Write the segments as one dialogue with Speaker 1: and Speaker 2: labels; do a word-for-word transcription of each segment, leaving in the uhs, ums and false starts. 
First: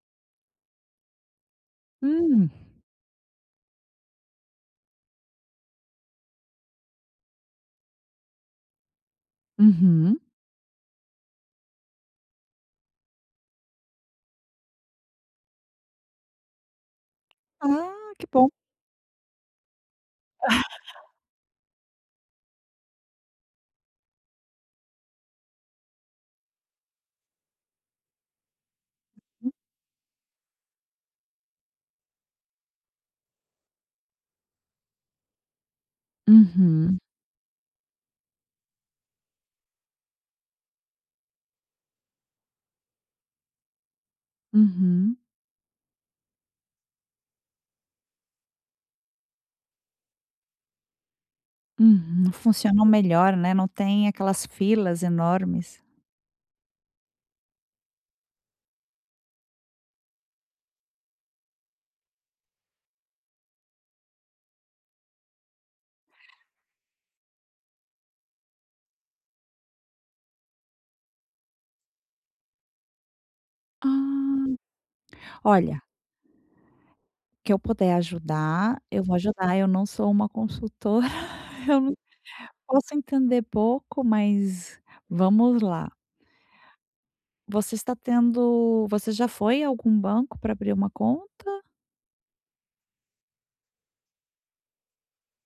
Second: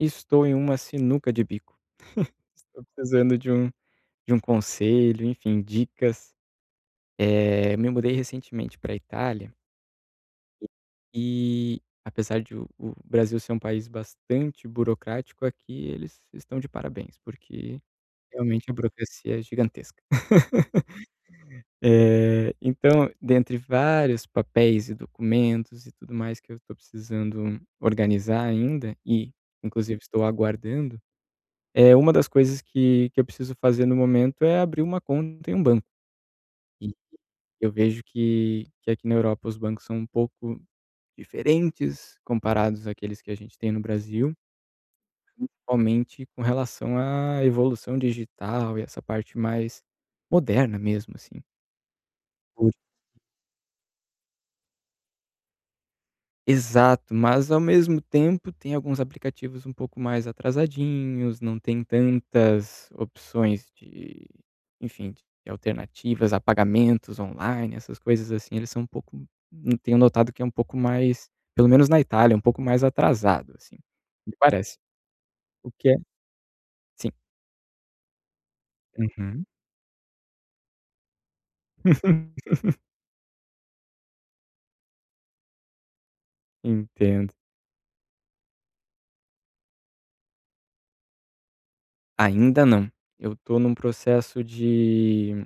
Speaker 1: Estou em uma sinuca de bico.
Speaker 2: Hum.
Speaker 1: Estou precisando de um de um conselho, enfim, dicas. Eh, me mudei recentemente pra Itália,
Speaker 2: Uhum.
Speaker 1: e apesar de o o Brasil ser um país bastante burocrático, aqui eles estão de parabéns, porque
Speaker 2: Ah, que bom.
Speaker 1: realmente a burocracia é gigantesca. Eh, então, dentre vários papéis e documentos e tudo mais que eu estou precisando organizar ainda e, inclusive, estou aguardando. É uma das coisas que que eu preciso fazer no momento é abrir uma conta em um banco. E
Speaker 2: Uhum,
Speaker 1: eu vejo que que aqui na Europa os bancos são um pouco diferentes comparados àqueles que a gente tem no Brasil,
Speaker 2: uhum,
Speaker 1: principalmente com relação à evolução digital e essa parte mais moderna mesmo, assim.
Speaker 2: uhum. Funcionam melhor, né, não tem aquelas filas enormes.
Speaker 1: Exato, mas ao mesmo tempo tem alguns aplicativos um pouco mais atrasadinhos, não tem tantas opções de, enfim, de alternativas a pagamentos online, essas coisas assim, eles são um pouco n- tenho notado que é um pouco mais, pelo menos na Itália, um pouco mais atrasado, assim, me
Speaker 2: Ah.
Speaker 1: parece. O
Speaker 2: Olha,
Speaker 1: que é sim.
Speaker 2: que eu puder ajudar, eu vou
Speaker 1: Uhum.
Speaker 2: ajudar, eu não sou uma consultora, eu não posso entender pouco, mas vamos lá.
Speaker 1: Entendo.
Speaker 2: Você está tendo Você já foi a algum banco para abrir uma conta?
Speaker 1: Ainda não. Eu tô num processo de.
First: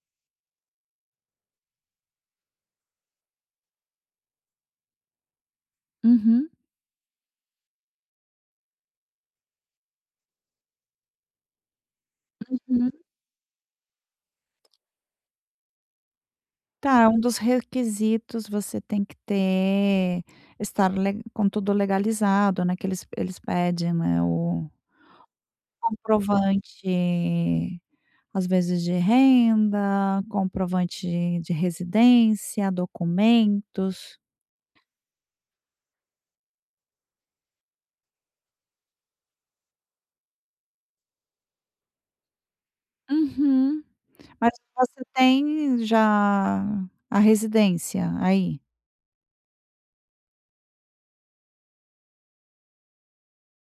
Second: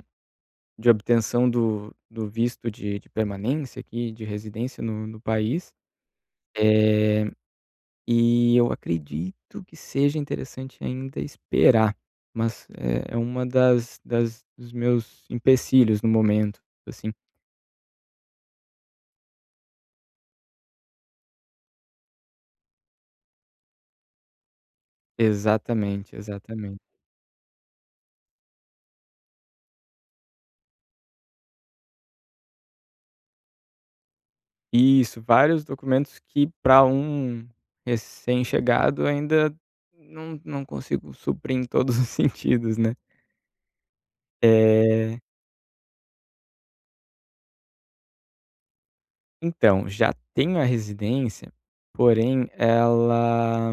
Speaker 1: De obtenção do do visto de de permanência aqui, de residência no no país,
Speaker 2: Uhum.
Speaker 1: eh, e eu acredito que seja interessante ainda esperar, mas é é uma das das dos meus empecilhos no momento,
Speaker 2: Tá,
Speaker 1: assim.
Speaker 2: um dos requisitos você tem que ter estar le com tudo legalizado, né, que eles eles pedem, né, o
Speaker 1: Exatamente, exatamente.
Speaker 2: comprovante, às vezes de renda, comprovante de residência, documentos.
Speaker 1: Isso, vários documentos que para um recém-chegado ainda não não consigo suprir em todos os sentidos, né.
Speaker 2: Uhum. Mas você
Speaker 1: Eh
Speaker 2: tem já a residência aí?
Speaker 1: Então, já tenho a residência, porém ela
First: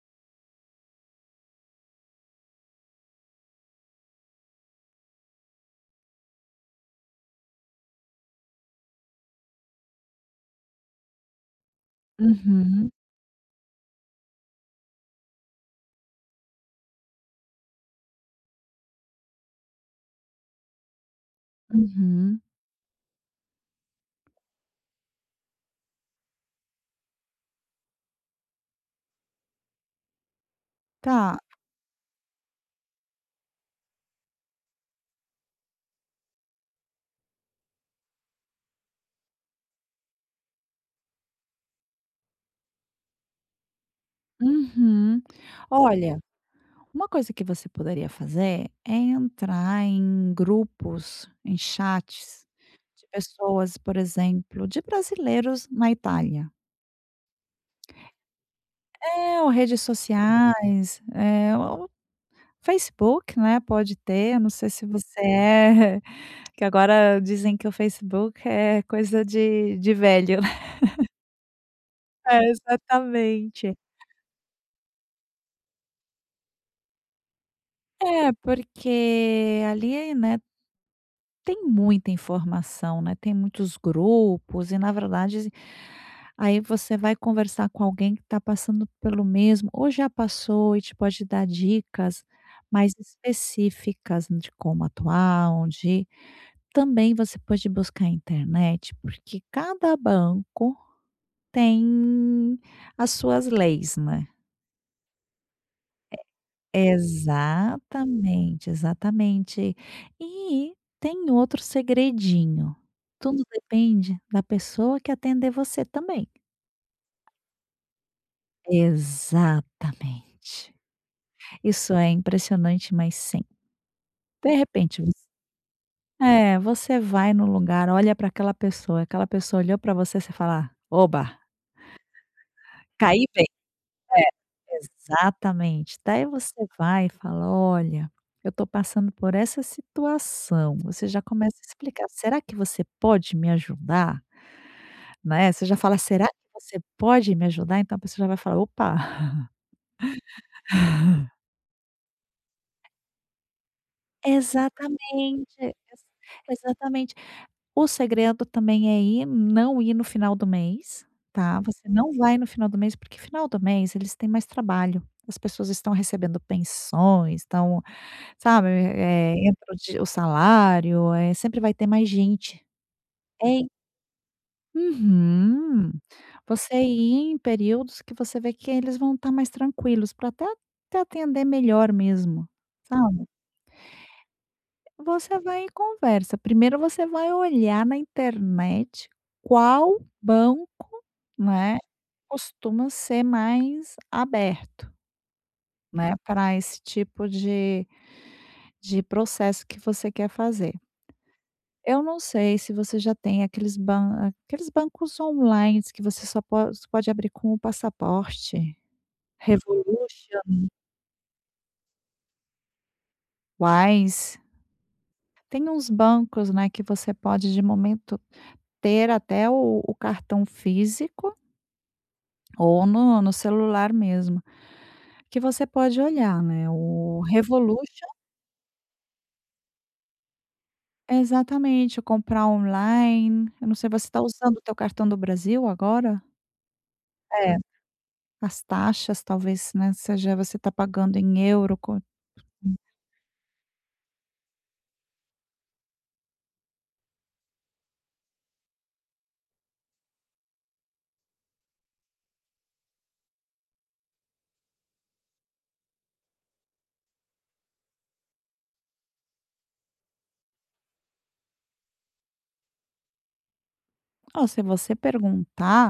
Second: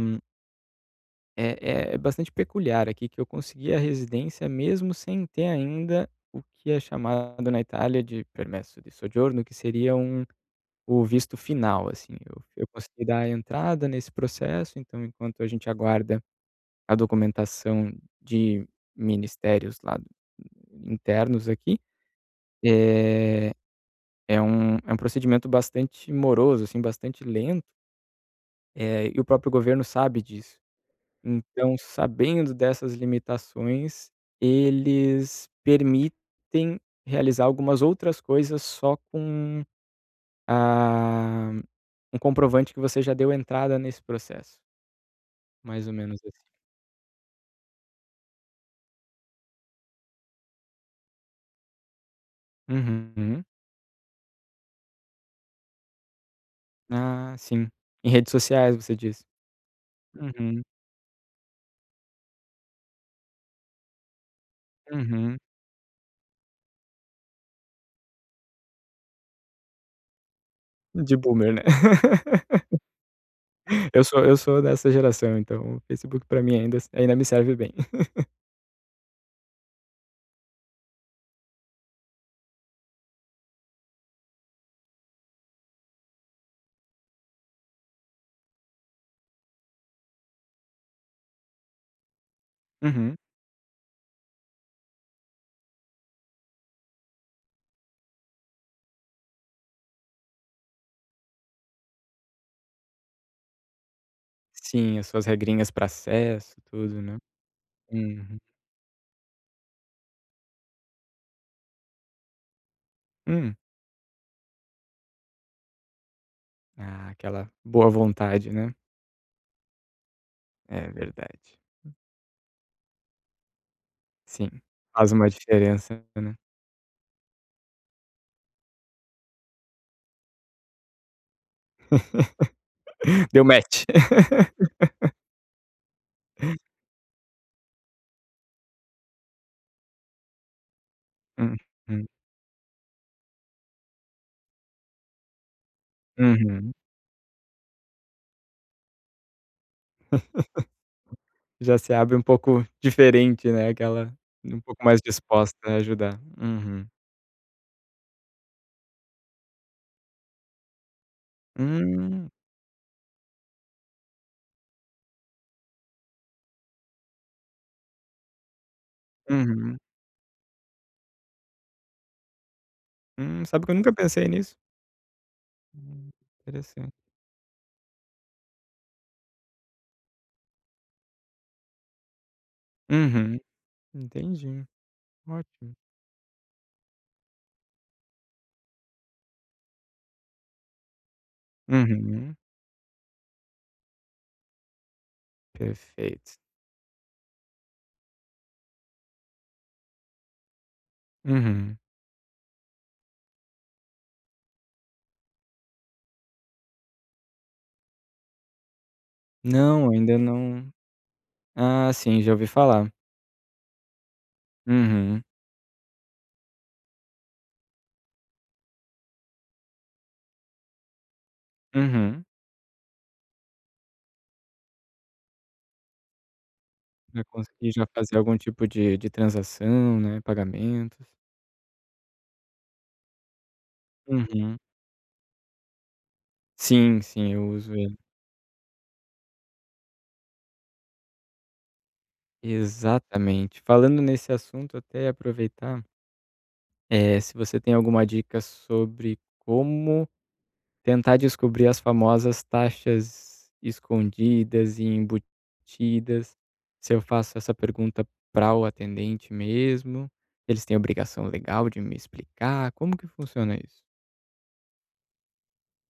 Speaker 1: é é é bastante peculiar aqui, que eu consegui a residência mesmo sem ter ainda o que é chamado na Itália de permesso de soggiorno, que seria um o visto final, assim. Eu eu
Speaker 2: Uhum,
Speaker 1: consegui dar a entrada nesse processo, então enquanto a gente aguarda a documentação de ministérios lá internos aqui,
Speaker 2: uhum.
Speaker 1: eh, é um é um procedimento bastante moroso, assim, bastante lento. Eh, e o próprio governo sabe disso.
Speaker 2: Tá.
Speaker 1: Então, sabendo dessas limitações, eles permitem realizar algumas outras coisas só com a um comprovante que você já deu entrada nesse processo,
Speaker 2: Uhum.
Speaker 1: mais ou menos
Speaker 2: Olha,
Speaker 1: assim.
Speaker 2: uma coisa que você poderia fazer é entrar em grupos, em chats de
Speaker 1: Uhum.
Speaker 2: pessoas, por exemplo, de brasileiros na Itália.
Speaker 1: Ah, sim. Em redes sociais, você diz?
Speaker 2: É, ou redes
Speaker 1: Uhum,
Speaker 2: sociais, eh, ou Facebook, né, pode ter. Eu não sei se você
Speaker 1: uhum.
Speaker 2: é, que agora dizem que o Facebook é coisa de de velho, né.
Speaker 1: De boomer, né?
Speaker 2: É, exatamente.
Speaker 1: Eu sou eu sou dessa geração, então o Facebook pra mim ainda ainda me serve bem.
Speaker 2: É, porque ali, né, tem muita informação, né, tem muitos grupos e, na verdade, aí você vai conversar com alguém que está passando pelo mesmo ou já passou e te pode dar dicas mais
Speaker 1: Uhum.
Speaker 2: específicas de como atuar, onde também você pode buscar a internet, porque cada banco tem as suas leis, né.
Speaker 1: Sim, as suas regrinhas pra acesso, tudo, né? Uhum.
Speaker 2: Exatamente, exatamente. E tem outro segredinho: tudo
Speaker 1: Hum.
Speaker 2: depende da pessoa que atender você também.
Speaker 1: Ah, aquela boa vontade, né.
Speaker 2: Exatamente.
Speaker 1: É verdade.
Speaker 2: Isso é impressionante, mas sim.
Speaker 1: Sim,
Speaker 2: De repente
Speaker 1: faz
Speaker 2: você
Speaker 1: uma diferença, né.
Speaker 2: é, você vai no lugar, olha para aquela pessoa, aquela pessoa olhou para você, você fala: "Ah", "Oba, caí
Speaker 1: Deu
Speaker 2: bem".
Speaker 1: match.
Speaker 2: É, exatamente. Daí você vai e fala: "Olha, eu estou passando por essa situação". Você já começa a explicar:
Speaker 1: Uhum,
Speaker 2: "Será que você pode me ajudar?", né, você já fala: "Será que
Speaker 1: uhum.
Speaker 2: você pode me ajudar?", então a pessoa já vai falar: "Opa".
Speaker 1: Já se abre um pouco diferente, né, aquela um pouco mais
Speaker 2: Exatamente,
Speaker 1: disposta a
Speaker 2: ex
Speaker 1: ajudar. Uhum.
Speaker 2: exatamente. O segredo também é ir não ir no final do mês, tá, você não
Speaker 1: Hum,
Speaker 2: vai no final do mês, porque final do mês eles têm mais trabalho. As pessoas estão recebendo pensões, estão… Sabe, eh, entra o
Speaker 1: uhum.
Speaker 2: di o salário, eh, sempre vai ter mais gente.
Speaker 1: Hum,
Speaker 2: É
Speaker 1: sabe
Speaker 2: i
Speaker 1: que eu nunca pensei nisso.
Speaker 2: uhum.
Speaker 1: Hum,
Speaker 2: Você
Speaker 1: interessante.
Speaker 2: ir em períodos que você vê que eles vão estar mais tranquilos para até te atender melhor mesmo, sabe.
Speaker 1: Uhum, entendi.
Speaker 2: Você vai e
Speaker 1: Ótimo.
Speaker 2: conversa. Primeiro você vai olhar na internet qual banco, né,
Speaker 1: Uhum,
Speaker 2: costuma ser mais aberto, né,
Speaker 1: perfeito.
Speaker 2: para esse tipo de de processo que você quer fazer.
Speaker 1: Uhum.
Speaker 2: Eu não sei se você já tem aqueles ban aqueles bancos online que você só po só pode abrir com o passaporte, Revolution,
Speaker 1: Não, ainda não, ah, sim, já ouvi falar.
Speaker 2: Wise,
Speaker 1: Uhum,
Speaker 2: tem uns bancos, né, que você pode de momento ter até o o cartão físico
Speaker 1: uhum.
Speaker 2: ou no no celular mesmo, que você pode olhar, né, o
Speaker 1: Pra conseguir já
Speaker 2: Revolution,
Speaker 1: fazer algum tipo de de transação, né, pagamentos.
Speaker 2: exatamente, comprar online. Eu não sei, você está
Speaker 1: Uhum.
Speaker 2: usando o teu cartão do Brasil agora?
Speaker 1: Sim, sim, eu
Speaker 2: É,
Speaker 1: uso ele.
Speaker 2: as taxas talvez, né, seja, você está pagando em euro co
Speaker 1: Exatamente. Falando nesse assunto, até aproveitar, eh, se você tem alguma dica sobre como tentar descobrir as famosas taxas escondidas e embutidas, se eu faço essa pergunta para o atendente mesmo, eles têm obrigação legal de me explicar, como que funciona isso?
Speaker 2: ou se você perguntar,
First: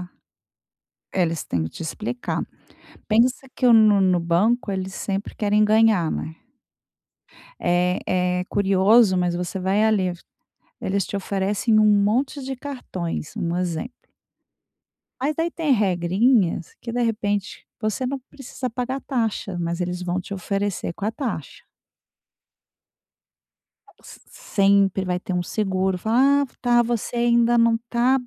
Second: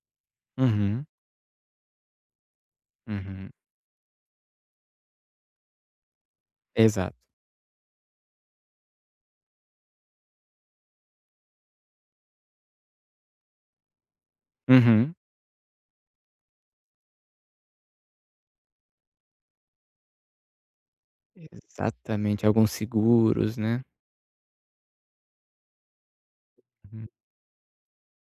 Speaker 1: Uhum,
Speaker 2: eles têm que te explicar. Pensa
Speaker 1: uhum.
Speaker 2: que o no no banco eles sempre querem ganhar, né.
Speaker 1: Exato.
Speaker 2: É é curioso, mas você vai ali, eles te oferecem um monte de cartões, um exemplo.
Speaker 1: Uhum.
Speaker 2: Mas daí tem regrinhas que de repente você não precisa pagar taxa, mas eles vão te oferecer com a taxa.
Speaker 1: Exatamente, alguns seguros, né.
Speaker 2: S sempre vai ter um seguro, fala: "Ah, tá,
Speaker 1: Uhum.
Speaker 2: você ainda não tá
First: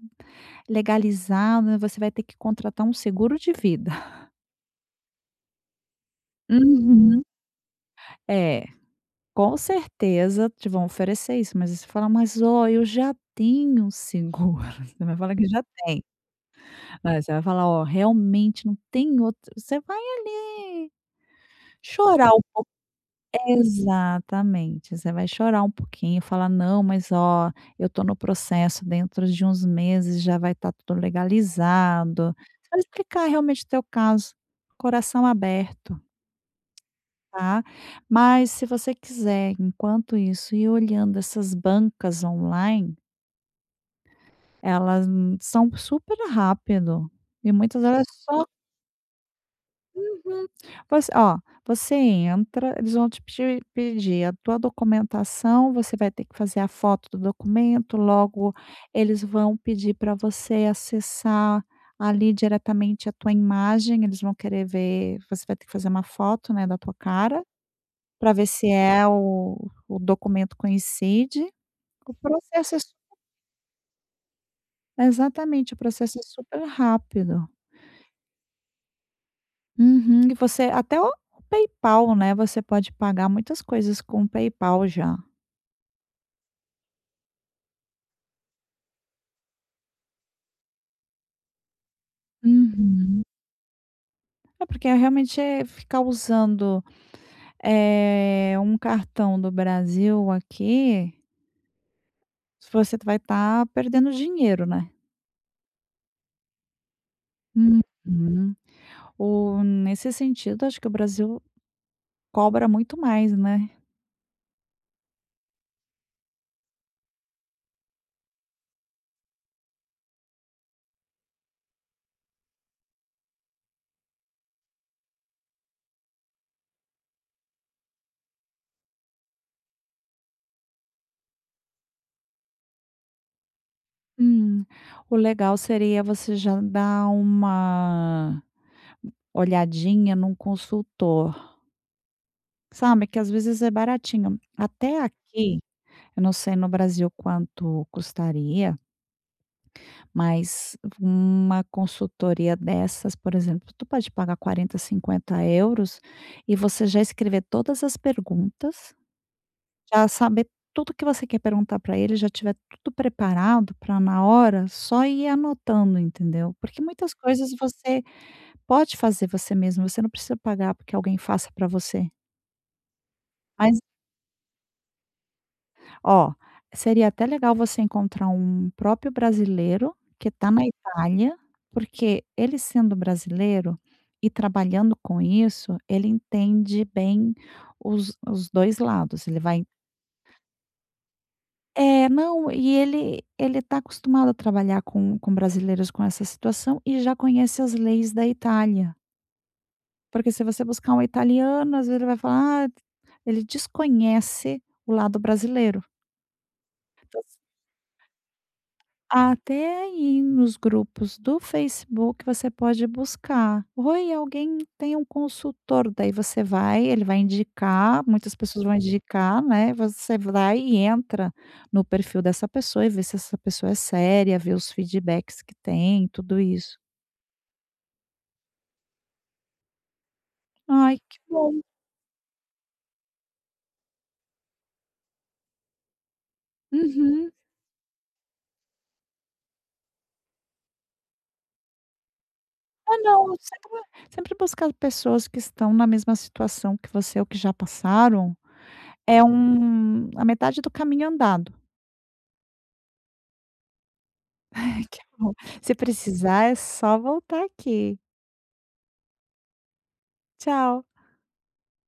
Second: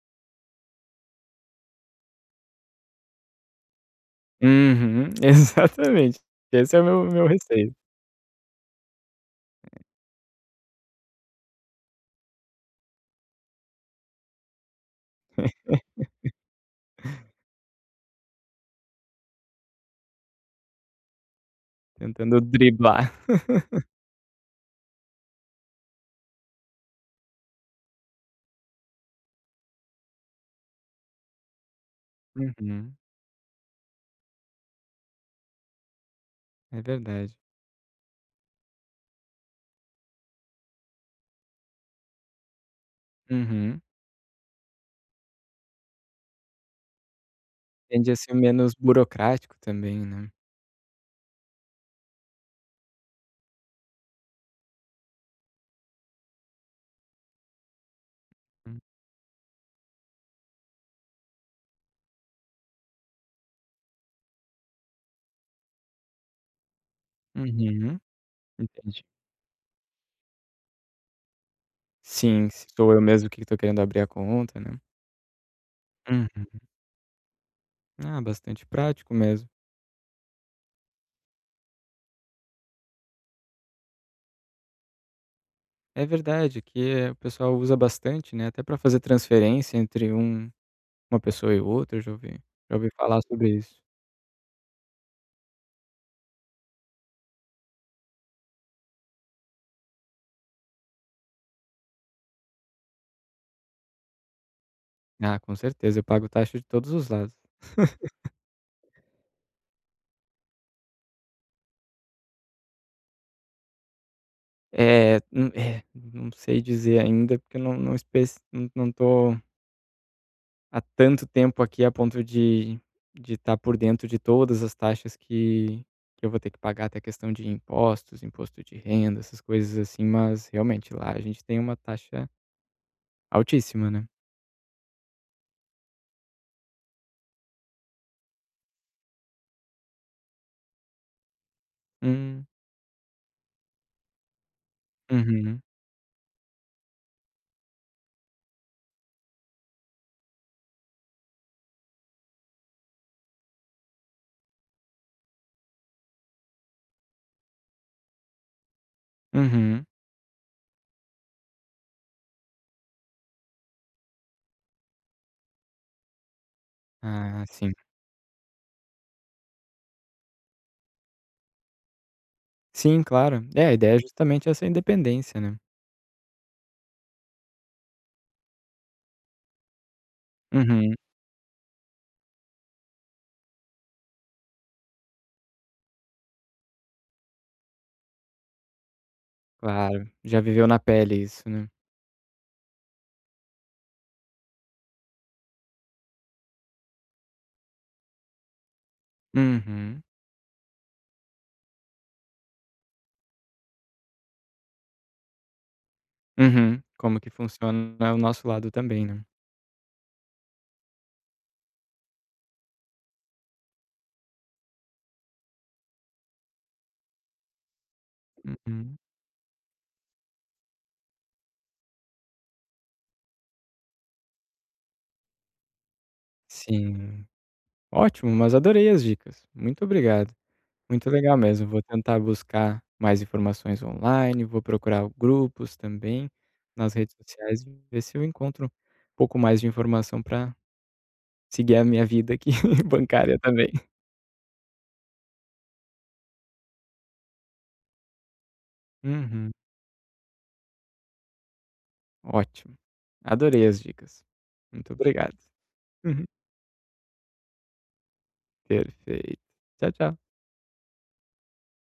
Speaker 2: legalizado, né? Você vai ter que contratar um seguro de vida".
Speaker 1: Uhum, exatamente. Esse é o meu
Speaker 2: Uhum.
Speaker 1: meu receio.
Speaker 2: É. Com certeza te vão oferecer isso, mas aí você fala: "Mas ó, eu já tenho um seguro". Você vai falar que já tem. Né, você vai falar: "Ó, realmente não tem outro". Você vai chorar
Speaker 1: Tentando
Speaker 2: um pouco,
Speaker 1: driblar.
Speaker 2: exatamente, você vai chorar um pouquinho e falar: "Não, mas ó, eu tô no processo, dentro de uns meses já vai estar tudo legalizado". Você vai
Speaker 1: Uhum,
Speaker 2: explicar realmente o teu caso, coração aberto.
Speaker 1: é verdade.
Speaker 2: Tá? Mas se você quiser, enquanto isso, ir olhando essas bancas online,
Speaker 1: Uhum.
Speaker 2: elas, hum, são super rápido, e muitas delas
Speaker 1: Tende a
Speaker 2: é
Speaker 1: ser
Speaker 2: só,
Speaker 1: menos burocrático também, né.
Speaker 2: uhum. Você, ó, você entra, eles vão te pe pedir a tua documentação, você vai ter que fazer a foto do documento. Logo eles vão pedir para você acessar ali diretamente a tua imagem, eles vão querer ver, você vai ter que fazer uma foto, né, da tua cara,
Speaker 1: Uhum,
Speaker 2: para ver se
Speaker 1: entendi.
Speaker 2: é o o documento coincide. O
Speaker 1: Sim, se
Speaker 2: processo é
Speaker 1: sou
Speaker 2: su
Speaker 1: eu mesmo que estou querendo abrir a conta, né.
Speaker 2: exatamente, o processo é
Speaker 1: Uhum.
Speaker 2: super rápido.
Speaker 1: Ah, bastante prático mesmo.
Speaker 2: Uhum. E você até o o PayPal, né, você pode pagar muitas coisas com o PayPal já.
Speaker 1: É verdade que, eh, o pessoal usa bastante, né, até para fazer transferência entre um uma pessoa e outra, eu já ouvi já ouvi falar
Speaker 2: Uhum.
Speaker 1: sobre isso.
Speaker 2: É porque eu realmente é ficar usando, eh, um cartão do Brasil aqui, você vai estar perdendo dinheiro, né.
Speaker 1: Ah, com certeza, eu pago taxa de todos os lados.
Speaker 2: Uhum. O nesse sentido, acho que o Brasil cobra muito mais, né.
Speaker 1: Eh, hum, é, não sei dizer ainda, porque eu não não espec não não tô há tanto tempo aqui a ponto de de estar por dentro de todas as taxas que que eu vou ter que pagar, até questão de impostos, imposto de renda, essas coisas assim, mas realmente lá a gente tem uma taxa altíssima, né.
Speaker 2: Hum, o legal seria você já dar uma olhadinha num consultor,
Speaker 1: Hum,
Speaker 2: sabe, que às vezes é baratinho. Até aqui,
Speaker 1: uhum,
Speaker 2: eu não sei no Brasil quanto custaria, mas uma consultoria dessas, por exemplo, tu pode pagar quarenta, cinquenta euros, e você já escrever todas as perguntas.
Speaker 1: uhum.
Speaker 2: Já saber tudo que você quer perguntar para ele, já tiver tudo preparado para, na hora, só ir anotando, entendeu. Porque muitas
Speaker 1: Ah,
Speaker 2: coisas
Speaker 1: sim.
Speaker 2: você pode fazer você mesmo, você não precisa pagar porque alguém faça para você.
Speaker 1: Sim, claro. É, a
Speaker 2: Mas,
Speaker 1: ideia é justamente essa independência, né.
Speaker 2: ó, seria até legal você encontrar um próprio brasileiro que está na
Speaker 1: Uhum,
Speaker 2: Itália, porque ele, sendo brasileiro e trabalhando com isso, ele entende bem os os dois lados, ele vai…
Speaker 1: claro. Já viveu na pele isso, né.
Speaker 2: É, não, e ele ele tá acostumado a trabalhar com com brasileiros com essa situação e já conhece as leis da Itália,
Speaker 1: Uhum,
Speaker 2: porque se você buscar um italiano, às vezes ele vai falar: "Ah", ele desconhece o lado brasileiro.
Speaker 1: uhum. Como que funciona o nosso lado também, né.
Speaker 2: Até aí nos grupos do Facebook você pode buscar: "Oi, alguém tem um consultor?" Daí você vai, ele vai indicar, muitas pessoas vão
Speaker 1: Uhum.
Speaker 2: indicar, né, você vai e entra no perfil dessa pessoa e vê se essa pessoa é séria, vê os feedbacks que tem, tudo isso.
Speaker 1: Sim. Ótimo, mas adorei as dicas. Muito obrigado.
Speaker 2: Ai,
Speaker 1: Muito
Speaker 2: que
Speaker 1: legal
Speaker 2: bom.
Speaker 1: mesmo, vou tentar buscar mais informações online, vou procurar grupos também nas redes
Speaker 2: Uhum.
Speaker 1: sociais e ver se eu encontro um pouco mais de informação para seguir a minha vida aqui
Speaker 2: Ah, não,
Speaker 1: bancária também.
Speaker 2: sempre sempre buscar pessoas que estão na mesma situação que você ou que já passaram, é
Speaker 1: Uhum,
Speaker 2: um a metade do caminho andado.
Speaker 1: ótimo. Adorei as dicas. Muito
Speaker 2: Que bom.
Speaker 1: obrigado.
Speaker 2: Se
Speaker 1: Uhum.
Speaker 2: precisar, é só voltar aqui.
Speaker 1: Perfeito. Tchau, tchau.
Speaker 2: Tchau.